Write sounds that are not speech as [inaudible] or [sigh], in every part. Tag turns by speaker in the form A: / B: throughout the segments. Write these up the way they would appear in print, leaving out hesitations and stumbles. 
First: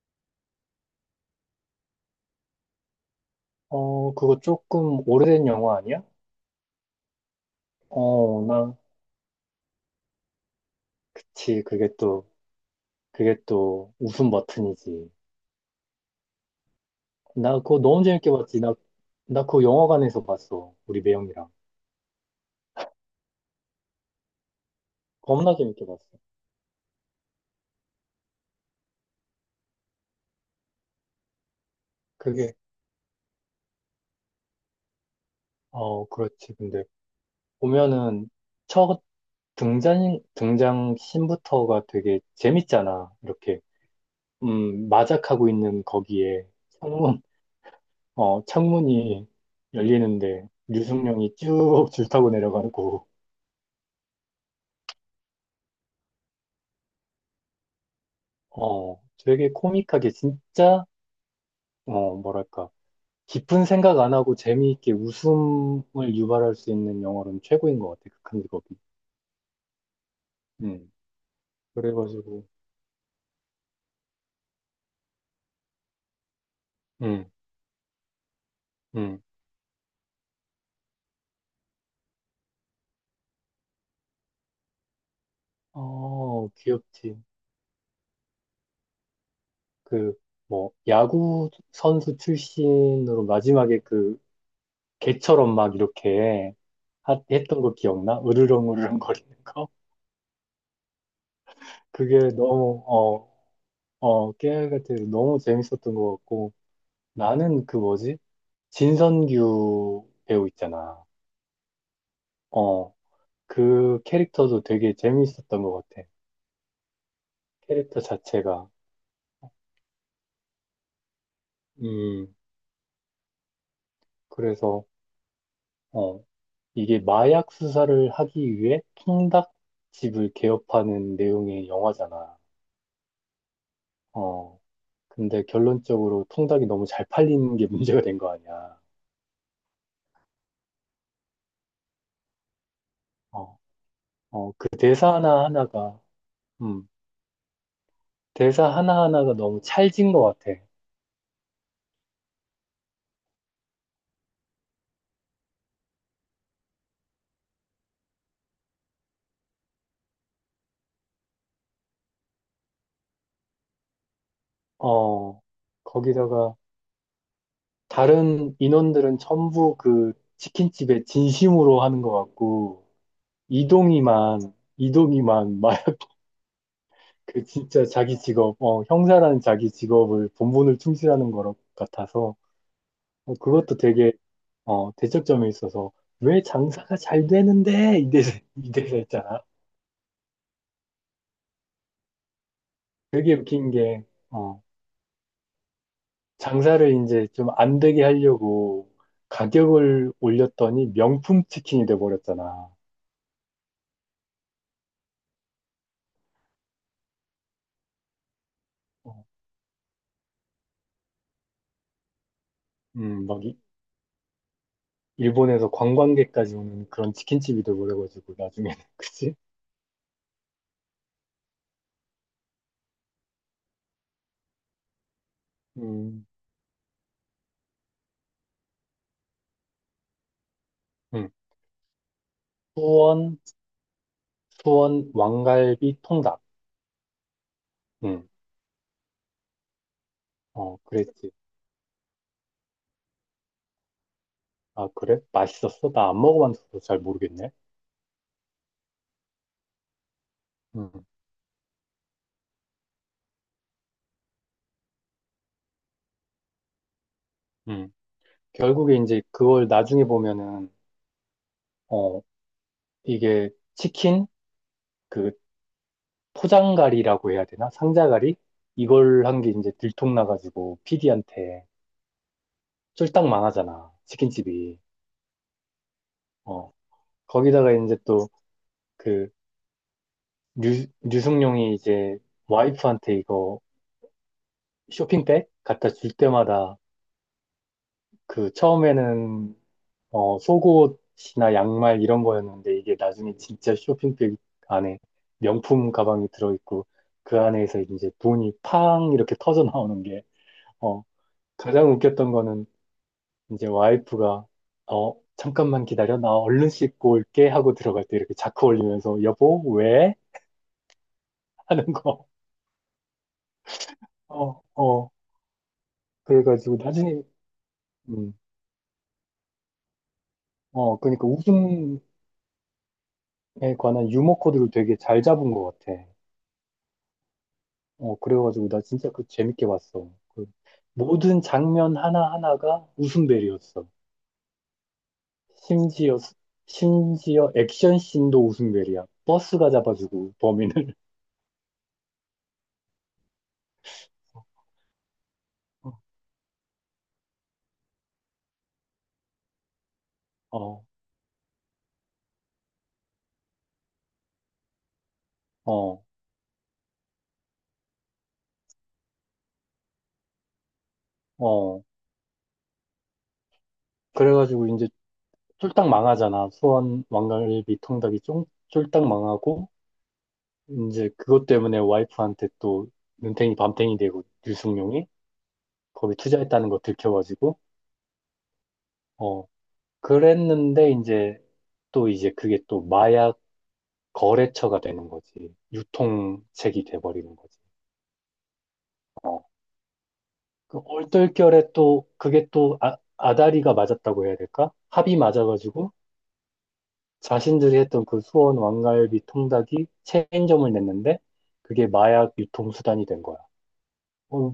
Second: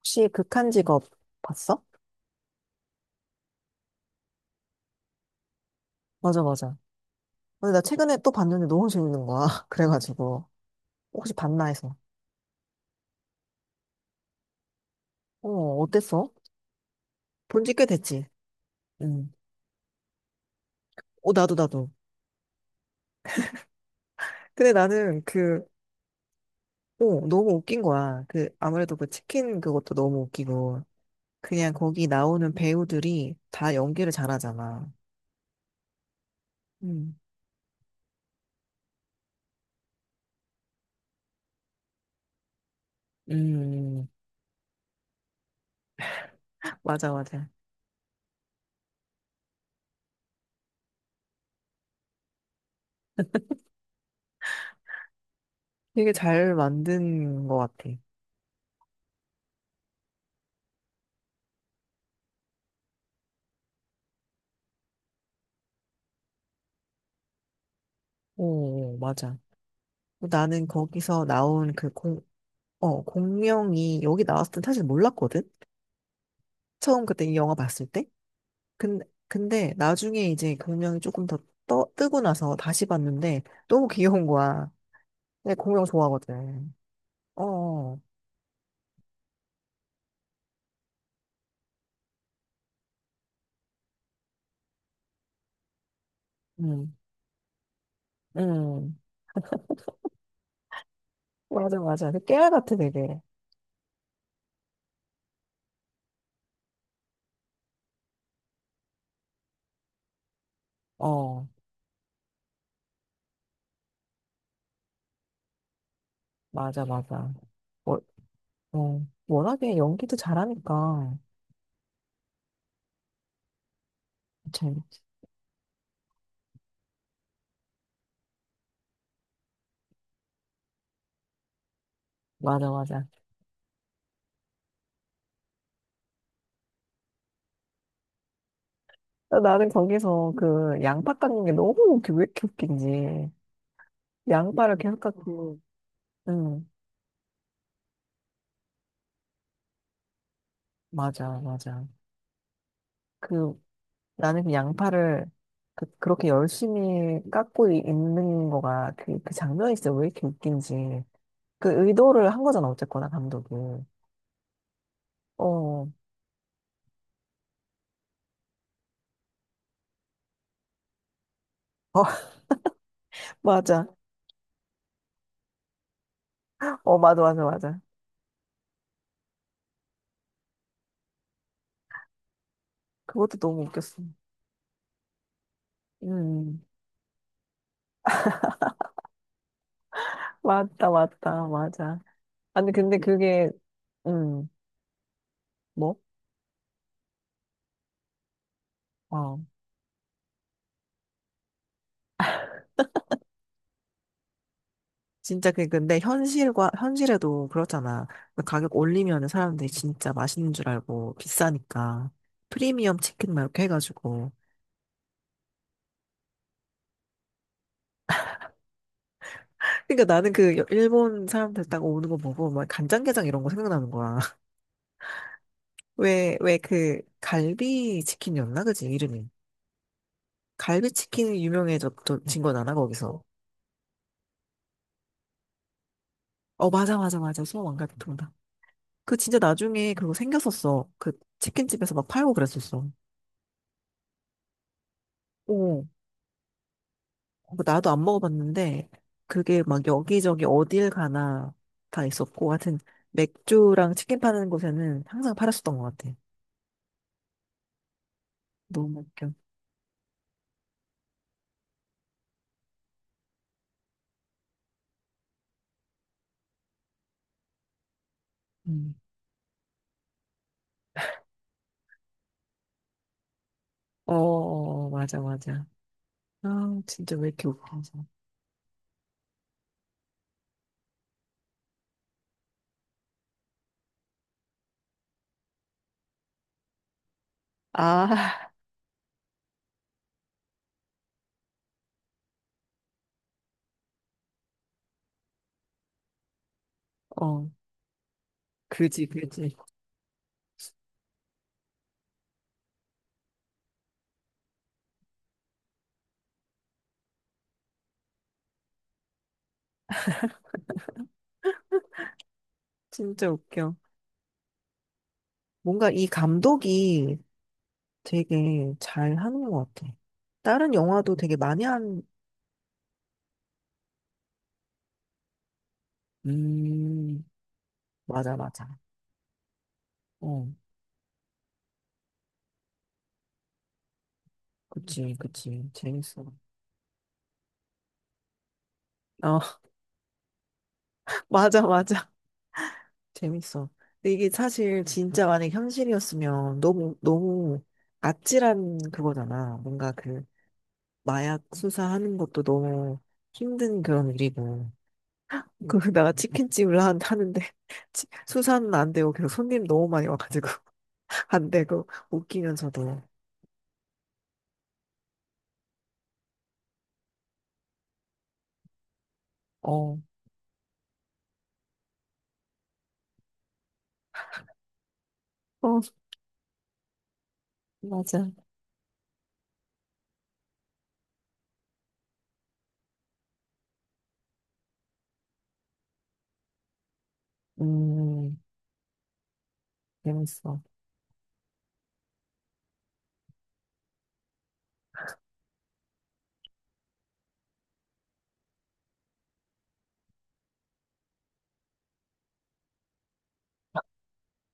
A: 혹시 극한 직업 봤어?
B: 어, 그거 조금 오래된 영화 아니야?
A: 맞아, 맞아. 근데 나 최근에 또
B: 어,
A: 봤는데
B: 나,
A: 너무 재밌는 거야. [laughs] 그래가지고. 혹시
B: 그치.
A: 봤나
B: 그게
A: 해서.
B: 또, 그게 또 웃음 버튼이지.
A: 어, 어땠어?
B: 나
A: 본지
B: 그거
A: 꽤
B: 너무
A: 됐지.
B: 재밌게 봤지. 나,
A: 응.
B: 나 그거 영화관에서 봤어. 우리
A: 어,
B: 매형이랑.
A: 나도, 나도. 근데 나는
B: 겁나 재밌게 봤어.
A: 너무 웃긴 거야. 아무래도 그 치킨 그것도 너무 웃기고. 그냥 거기 나오는
B: 그게,
A: 배우들이 다 연기를 잘하잖아.
B: 그렇지. 근데
A: 음,
B: 보면은 첫 등장 씬부터가 되게 재밌잖아. 이렇게,
A: 음,
B: 마작하고 있는 거기에
A: 맞아,
B: 창문,
A: 맞아.
B: 창문이 열리는데 류승룡이 쭉 [laughs] 줄 타고 내려가고.
A: 되게 잘 만든 것 같아.
B: 어, 되게 코믹하게 진짜, 뭐랄까, 깊은 생각 안 하고 재미있게 웃음을 유발할 수 있는 영화로는 최고인 것 같아, 극한 직업이.
A: 오, 맞아. 나는
B: 음,
A: 거기서 나온 그
B: 그래가지고,
A: 공명이 여기 나왔을 땐 사실 몰랐거든? 처음 그때
B: 음,
A: 이 영화 봤을 때? 근데,
B: 음,
A: 근데 나중에 이제 공명이 조금 더 뜨고 나서 다시 봤는데 너무 귀여운 거야. 내 공명
B: 어,
A: 좋아하거든.
B: 귀엽지.
A: 어,
B: 그, 뭐, 야구 선수 출신으로 마지막에 그, 개처럼 막 이렇게
A: 음,
B: 했던 거 기억나?
A: 음.
B: 으르렁으르렁 [laughs] 거리는 거?
A: 맞아, 맞아.
B: 그게
A: 그 깨알 같아,
B: 너무,
A: 되게.
B: 깨알 같아. 너무 재밌었던 것 같고, 나는 그 뭐지? 진선규 배우 있잖아.
A: 어,
B: 어, 그 캐릭터도 되게 재미있었던 것 같아.
A: 맞아, 맞아. 워,
B: 캐릭터 자체가.
A: 워낙에 연기도 잘하니까.
B: 음,
A: 참,
B: 그래서, 어, 이게 마약 수사를 하기 위해 통닭집을 개업하는 내용의 영화잖아.
A: 맞아, 맞아.
B: 어, 근데 결론적으로 통닭이 너무 잘 팔리는 게 [laughs] 문제가 된 거 아니야.
A: 어, 나는 거기서 그 양파 깎는 게 왜 이렇게 웃긴지.
B: 어, 그
A: 양파를 계속 깎고. 응.
B: 음, 대사 하나하나가 너무 찰진 것 같아.
A: 맞아, 맞아. 그, 나는 그 양파를 그렇게 열심히 깎고 있는 거가 그 장면이 진짜 왜 이렇게 웃긴지. 그 의도를 한 거잖아, 어쨌거나, 감독이.
B: 어,
A: 어, 어,
B: 거기다가, 다른 인원들은 전부 그 치킨집에 진심으로 하는 것
A: [laughs]
B: 같고,
A: 맞아.
B: 이동이만, 이동이만 막 [laughs]
A: 어, 맞아, 맞아,
B: 그
A: 맞아.
B: 진짜 자기 직업, 형사라는 자기 직업을 본분을 충실하는 것 같아서,
A: 그것도 너무
B: 그것도
A: 웃겼어.
B: 되게, 대척점에 있어서, 왜
A: 음.
B: 장사가 잘 되는데? 이래서 있잖아.
A: 맞다, 맞다, 맞아. 아니, 근데
B: 되게
A: 그게,
B: 웃긴 게,
A: 음,
B: 어,
A: 뭐?
B: 장사를 이제 좀 안 되게 하려고
A: 어.
B: 가격을 올렸더니 명품 치킨이 돼버렸잖아.
A: 진짜 근데 현실과 현실에도 그렇잖아. 그 가격
B: 어,
A: 올리면 사람들이 진짜 맛있는 줄 알고 비싸니까 프리미엄 치킨
B: 막
A: 막 이렇게 해가지고.
B: 일본에서 관광객까지 오는 그런 치킨집이 돼버려가지고 나중에는 [laughs] 그치?
A: 그러니까 나는 그 일본 사람들 딱 오는 거 보고 막 간장게장 이런 거 생각나는 거야. [laughs]
B: 음,
A: 왜 그 갈비 치킨이었나, 그지 이름이? 갈비
B: 음.
A: 치킨이 유명해졌진 거잖아 거기서.
B: 수원, 수원 왕갈비 통닭.
A: 어, 맞아, 맞아, 맞아, 소왕갈비
B: 음,
A: 통닭. 그 진짜 나중에 그거 생겼었어. 그
B: 그랬지.
A: 치킨집에서 막 팔고 그랬었어.
B: 아, 그래?
A: 어,
B: 맛있었어? 나 안 먹어봤어서 잘 모르겠네.
A: 뭐, 나도 안 먹어봤는데 그게 막 여기저기
B: 음,
A: 어딜 가나 다 있었고, 하여튼 맥주랑 치킨 파는 곳에는 항상 팔았었던 것 같아.
B: 음. 결국에
A: 너무
B: 이제
A: 웃겨.
B: 그걸 나중에 보면은 어, 이게 치킨 그 포장갈이라고 해야 되나? 상자갈이?
A: 음.
B: 이걸 한 게 이제 들통나가지고 피디한테 쫄딱 망하잖아.
A: 어,
B: 치킨집이.
A: 어, 어, 맞아, 맞아.
B: 어.
A: 아, 진짜 왜 이렇게
B: 거기다가
A: 웃기지?
B: 이제 또그 류승룡이 이제 와이프한테 이거 쇼핑백 갖다 줄 때마다
A: 아,
B: 그
A: [laughs]
B: 처음에는 속옷이나 양말 이런 거였는데 이게 나중에 진짜 쇼핑백 안에 명품 가방이 들어있고 그
A: 어,
B: 안에서 이제 돈이
A: 그지,
B: 팡 이렇게
A: 그지.
B: 터져 나오는 게 어, 가장 웃겼던 거는 이제 와이프가 잠깐만 기다려 나 얼른 씻고 올게 하고 들어갈 때 이렇게 자크 올리면서 여보 왜? 하는 거.
A: 진짜 웃겨.
B: [laughs] 어, 어.
A: 뭔가 이
B: 그래가지고
A: 감독이
B: 나중에 음,
A: 되게 잘 하는 것 같아. 다른 영화도
B: 그러니까
A: 되게 많이
B: 웃음에
A: 한,
B: 관한 유머 코드를 되게 잘 잡은 것 같아.
A: 음, 맞아, 맞아.
B: 그래가지고 나 진짜 그 재밌게 봤어.
A: 어,
B: 그 모든 장면 하나하나가 웃음벨이었어.
A: 그치, 그치.
B: 심지어,
A: 재밌어.
B: 심지어 액션 씬도 웃음벨이야.
A: 어,
B: 버스가 잡아주고 범인을.
A: [laughs] 맞아, 맞아. 재밌어. 근데 이게 사실 진짜 만약
B: [laughs]
A: 현실이었으면 너무, 너무 아찔한 그거잖아. 뭔가 그
B: 어,
A: 마약 수사하는 것도 너무 힘든 그런 일이고. 그,
B: 어,
A: 내가 치킨집을 하는데, [laughs] 수사는 안 되고, 계속 손님 너무 많이 와가지고, [laughs] 안
B: 어.
A: 되고, 웃기면서도.
B: 그래가지고 이제 쫄딱 망하잖아. 수원 왕갈비 통닭이 쫄딱 망하고,
A: 어,
B: 이제 그것 때문에 와이프한테 또 눈탱이 밤탱이 되고, 류승룡이
A: 어,
B: 거기 투자했다는 거 들켜가지고,
A: 맞아.
B: 어, 그랬는데 이제 또 이제 그게 또 마약 거래처가 되는 거지. 유통책이 돼버리는 거지.
A: 음,
B: 어,
A: 재밌어.
B: 그 얼떨결에 또 그게 또 아, 아다리가 맞았다고 해야 될까? 합이 맞아가지고 자신들이 했던 그 수원 왕갈비 통닭이 체인점을 냈는데 그게 마약 유통수단이 된 거야. 어,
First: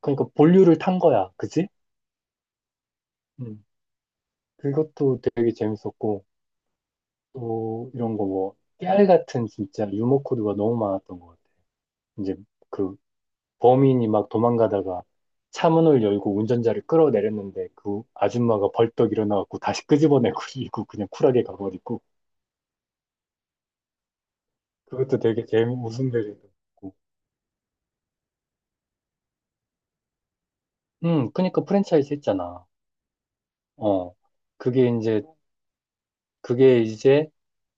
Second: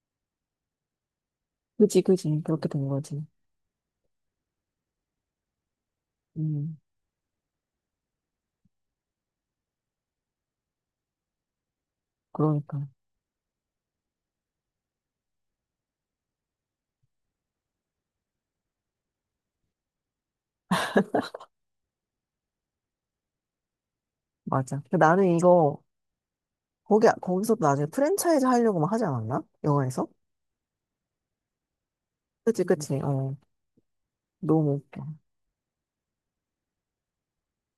B: 그러니까 본류를 탄 거야. 그지?
A: 그지, 그지. 그렇게 된 거지.
B: 음, 그것도 되게 재밌었고
A: 음,
B: 또 이런 거 뭐 깨알 같은 진짜 유머 코드가 너무 많았던 것 같아. 이제
A: 그러니까.
B: 그 범인이 막 도망가다가 차문을 열고 운전자를 끌어내렸는데 그 아줌마가 벌떡 일어나갖고 다시 끄집어내고 [laughs] 이고 그냥 쿨하게 가버리고
A: 맞아.
B: 그것도
A: 나는
B: 되게 재미
A: 이거,
B: 웃음 되고
A: 거기서 나중에 프랜차이즈 하려고 막 하지 않았나? 영화에서?
B: 그러니까 프랜차이즈
A: 그치,
B: 했잖아.
A: 그치. 어,
B: 어
A: 너무
B: 그게
A: 웃겨.
B: 이제 그게 이제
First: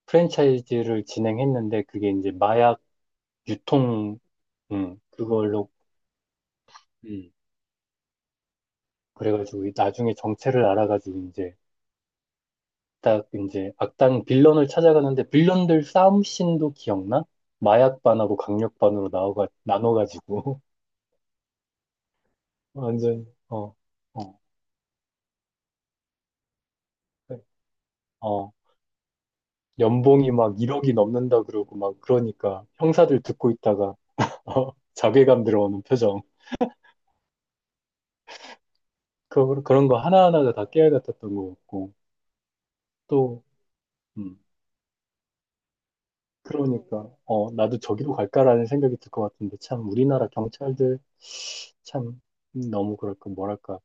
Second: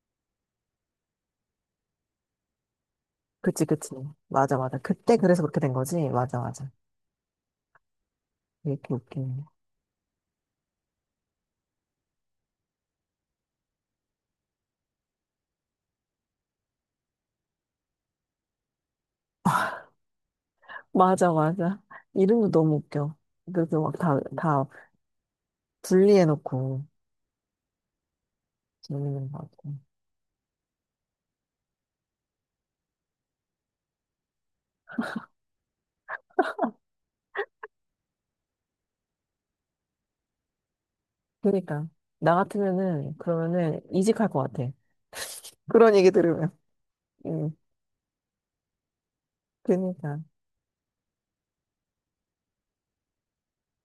B: 프랜차이즈를 진행했는데 그게 이제 마약
A: 그치, 그치.
B: 유통.
A: 맞아, 맞아. 그때 그래서 그렇게
B: 그걸로.
A: 된 거지? 맞아, 맞아.
B: 음.
A: 왜 이렇게 웃기네.
B: 그래가지고 나중에 정체를 알아가지고 이제 딱 이제 악당 빌런을 찾아가는데 빌런들 싸움씬도 기억나? 마약 반하고 강력 반으로 나눠가지고
A: 맞아, 맞아. 이름도
B: [laughs]
A: 너무 웃겨.
B: 완전
A: 그래서 막
B: 어,
A: 다 분리해놓고
B: 어,
A: 재밌는 것 같고.
B: 연봉이 막 1억이 넘는다 그러고 막 그러니까 형사들 듣고 있다가 [laughs] 자괴감 들어오는 표정. 그런 거 하나하나가 다 깨알 같았던 것
A: 그니까. 러
B: 같고
A: 나 같으면은,
B: 또.
A: 그러면은 이직할
B: 음,
A: 것 같아. 그런 얘기 들으면.
B: 그러니까
A: 응,
B: 나도 저기로 갈까라는 생각이 들 것 같은데 참
A: 그니까.
B: 우리나라 경찰들 참 너무 그럴까 뭐랄까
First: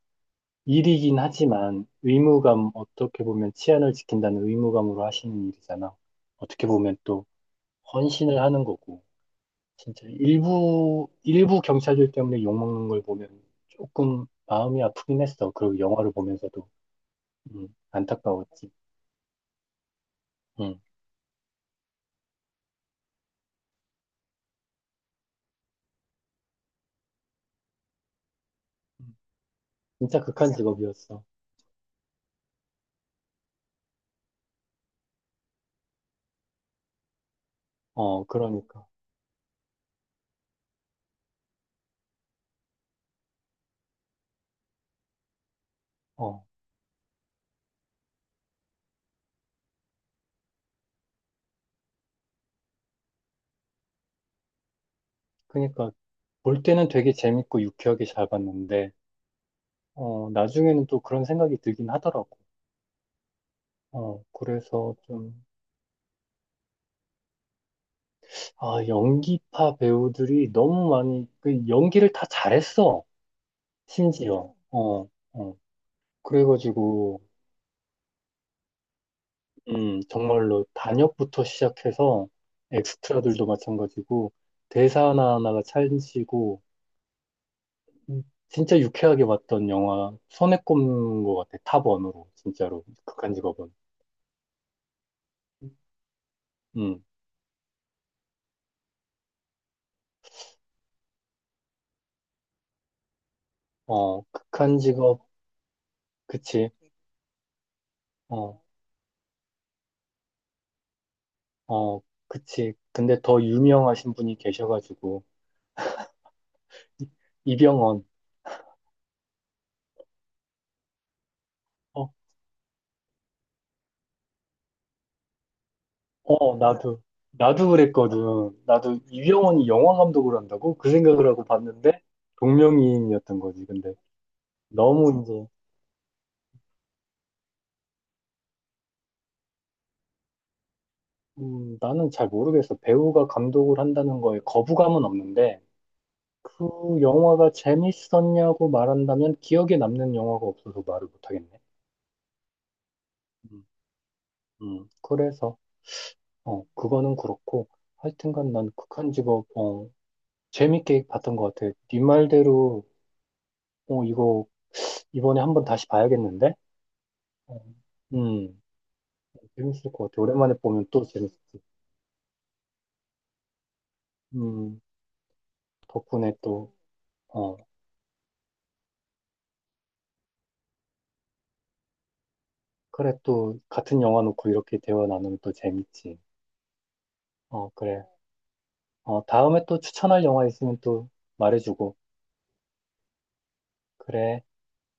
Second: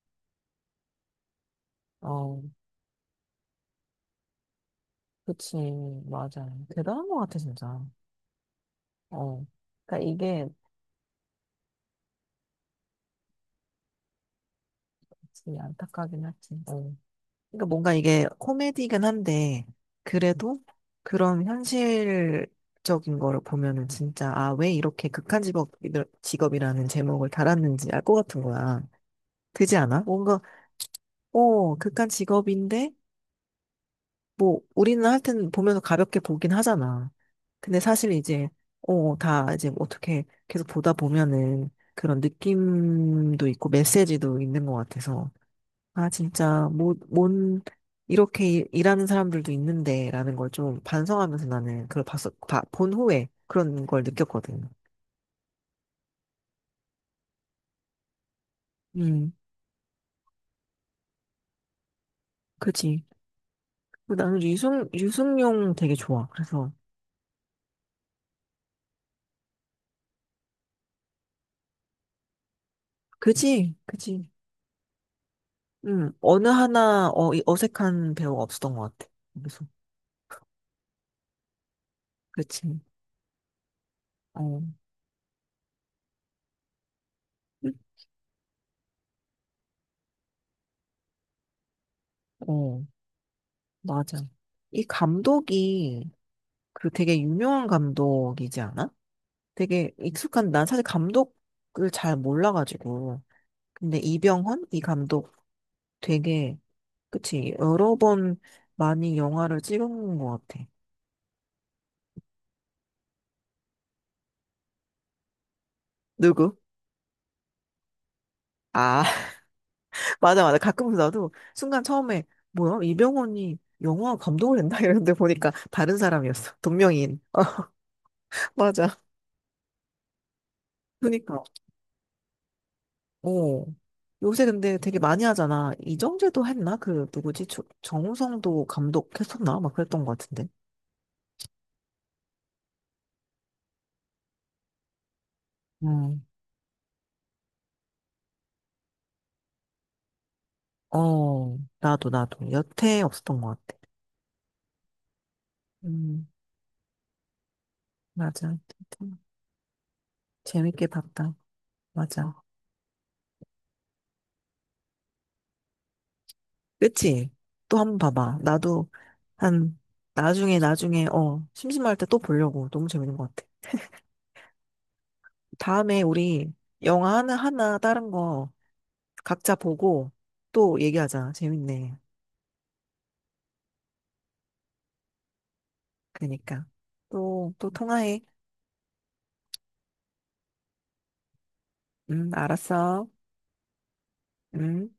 B: 일이긴 하지만
A: 어,
B: 의무감, 어떻게 보면 치안을 지킨다는 의무감으로 하시는
A: 그치.
B: 일이잖아.
A: 맞아.
B: 어떻게 보면
A: 대단한 것
B: 또
A: 같아, 진짜.
B: 헌신을 하는 거고.
A: 어. 그니까
B: 진짜
A: 이게,
B: 일부 경찰들 때문에 욕먹는 걸 보면 조금 마음이 아프긴 했어.
A: 진짜
B: 그리고 영화를
A: 안타깝긴 하지.
B: 보면서도.
A: 어. 그러니까 뭔가 이게
B: 안타까웠지.
A: 코미디긴 한데, 그래도
B: 음.
A: 그런 현실적인 거를 보면은 진짜, 아, 왜 이렇게 직업이라는 제목을 달았는지 알 것 같은 거야. 그지 않아?
B: 진짜
A: 뭔가,
B: 극한 직업이었어.
A: 어, 극한 직업인데, 뭐, 우리는 하여튼 보면서 가볍게 보긴 하잖아. 근데 사실
B: 어,
A: 이제,
B: 그러니까.
A: 어, 다 이제 어떻게 계속 보다 보면은 그런 느낌도 있고 메시지도 있는 것 같아서. 아,
B: 어,
A: 진짜, 뭐, 뭔, 이렇게 일하는 사람들도 있는데, 라는 걸 좀 반성하면서 나는 그걸 본 후에 그런 걸 느꼈거든.
B: 그러니까 볼 때는 되게 재밌고 유쾌하게 잘 봤는데,
A: 음,
B: 나중에는 또 그런 생각이 들긴 하더라고.
A: 그치. 그리고 나는
B: 그래서 좀
A: 유승용 되게 좋아. 그래서,
B: 아, 연기파 배우들이 너무 많이, 그 연기를 다 잘했어.
A: 그치, 그치.
B: 심지어. 어, 어.
A: 어느 하나
B: 그래가지고,
A: 어, 이 어색한 배우가 없었던 것 같아. 그래서,
B: 정말로 단역부터 시작해서
A: 그치.
B: 엑스트라들도 마찬가지고,
A: 어,
B: 대사 하나하나가 찰지고,
A: 음,
B: 음, 진짜 유쾌하게 봤던 영화, 손에 꼽는 것 같아. 탑원으로, 진짜로.
A: 어,
B: 극한 직업은.
A: 맞아. 이 감독이 그
B: 음,
A: 되게 유명한 감독이지 않아? 되게 익숙한, 난 사실 감독을 잘 몰라가지고. 근데 이병헌?
B: 극한
A: 이
B: 직업,
A: 감독 되게,
B: 그치.
A: 그치, 여러 번
B: 어,
A: 많이 영화를 찍은 것 같아.
B: 어, 그치. 근데 더 유명하신 분이 계셔가지고,
A: 누구?
B: 이- 이병헌.
A: 아, [laughs] 맞아, 맞아. 가끔 나도 순간
B: 어,
A: 처음에, 뭐야, 이병헌이 영화 감독을 했나? [laughs] 이랬는데 보니까 다른 사람이었어.
B: 어, 나도,
A: 동명이인. [laughs] 어,
B: 나도 그랬거든.
A: 맞아.
B: 나도 이병헌이 영화 감독을 한다고? 그 생각을
A: 그니까,
B: 하고 봤는데, 동명이인이었던
A: 어.
B: 거지. 근데
A: 요새 근데 되게
B: 너무
A: 많이
B: 이제,
A: 하잖아. 이정재도 했나? 그, 누구지? 정우성도 감독했었나? 막 그랬던 것 같은데.
B: 나는 잘 모르겠어. 배우가 감독을 한다는 거에 거부감은 없는데,
A: 음,
B: 그 영화가 재밌었냐고 말한다면 기억에 남는 영화가 없어서 말을 못하겠네.
A: 어, 나도, 나도. 여태 없었던 것
B: 음,
A: 같아.
B: 그래서,
A: 음,
B: 그거는 그렇고, 하여튼간
A: 맞아.
B: 난 극한직업,
A: 재밌게
B: 재밌게
A: 봤다.
B: 봤던 것 같아. 네
A: 맞아.
B: 말대로, 이거 이번에 한 번 다시 봐야겠는데?
A: 그치?
B: 어,
A: 또 한 번 봐봐.
B: 음,
A: 나도 한,
B: 재밌을 것 같아. 오랜만에
A: 나중에,
B: 보면 또
A: 나중에,
B: 재밌지.
A: 어, 심심할 때 또 보려고. 너무 재밌는 것 같아.
B: 음,
A: 다음에
B: 덕분에
A: 우리
B: 또,
A: 영화
B: 어,
A: 하나, 다른 거 각자 보고 또 얘기하자. 재밌네.
B: 그래, 또, 같은 영화 놓고 이렇게 대화 나누면 또 재밌지.
A: 그러니까. 또, 또
B: 어, 그래.
A: 통화해.
B: 다음에 또 추천할 영화 있으면 또 말해주고.
A: 음, 알았어.
B: 그래.
A: 음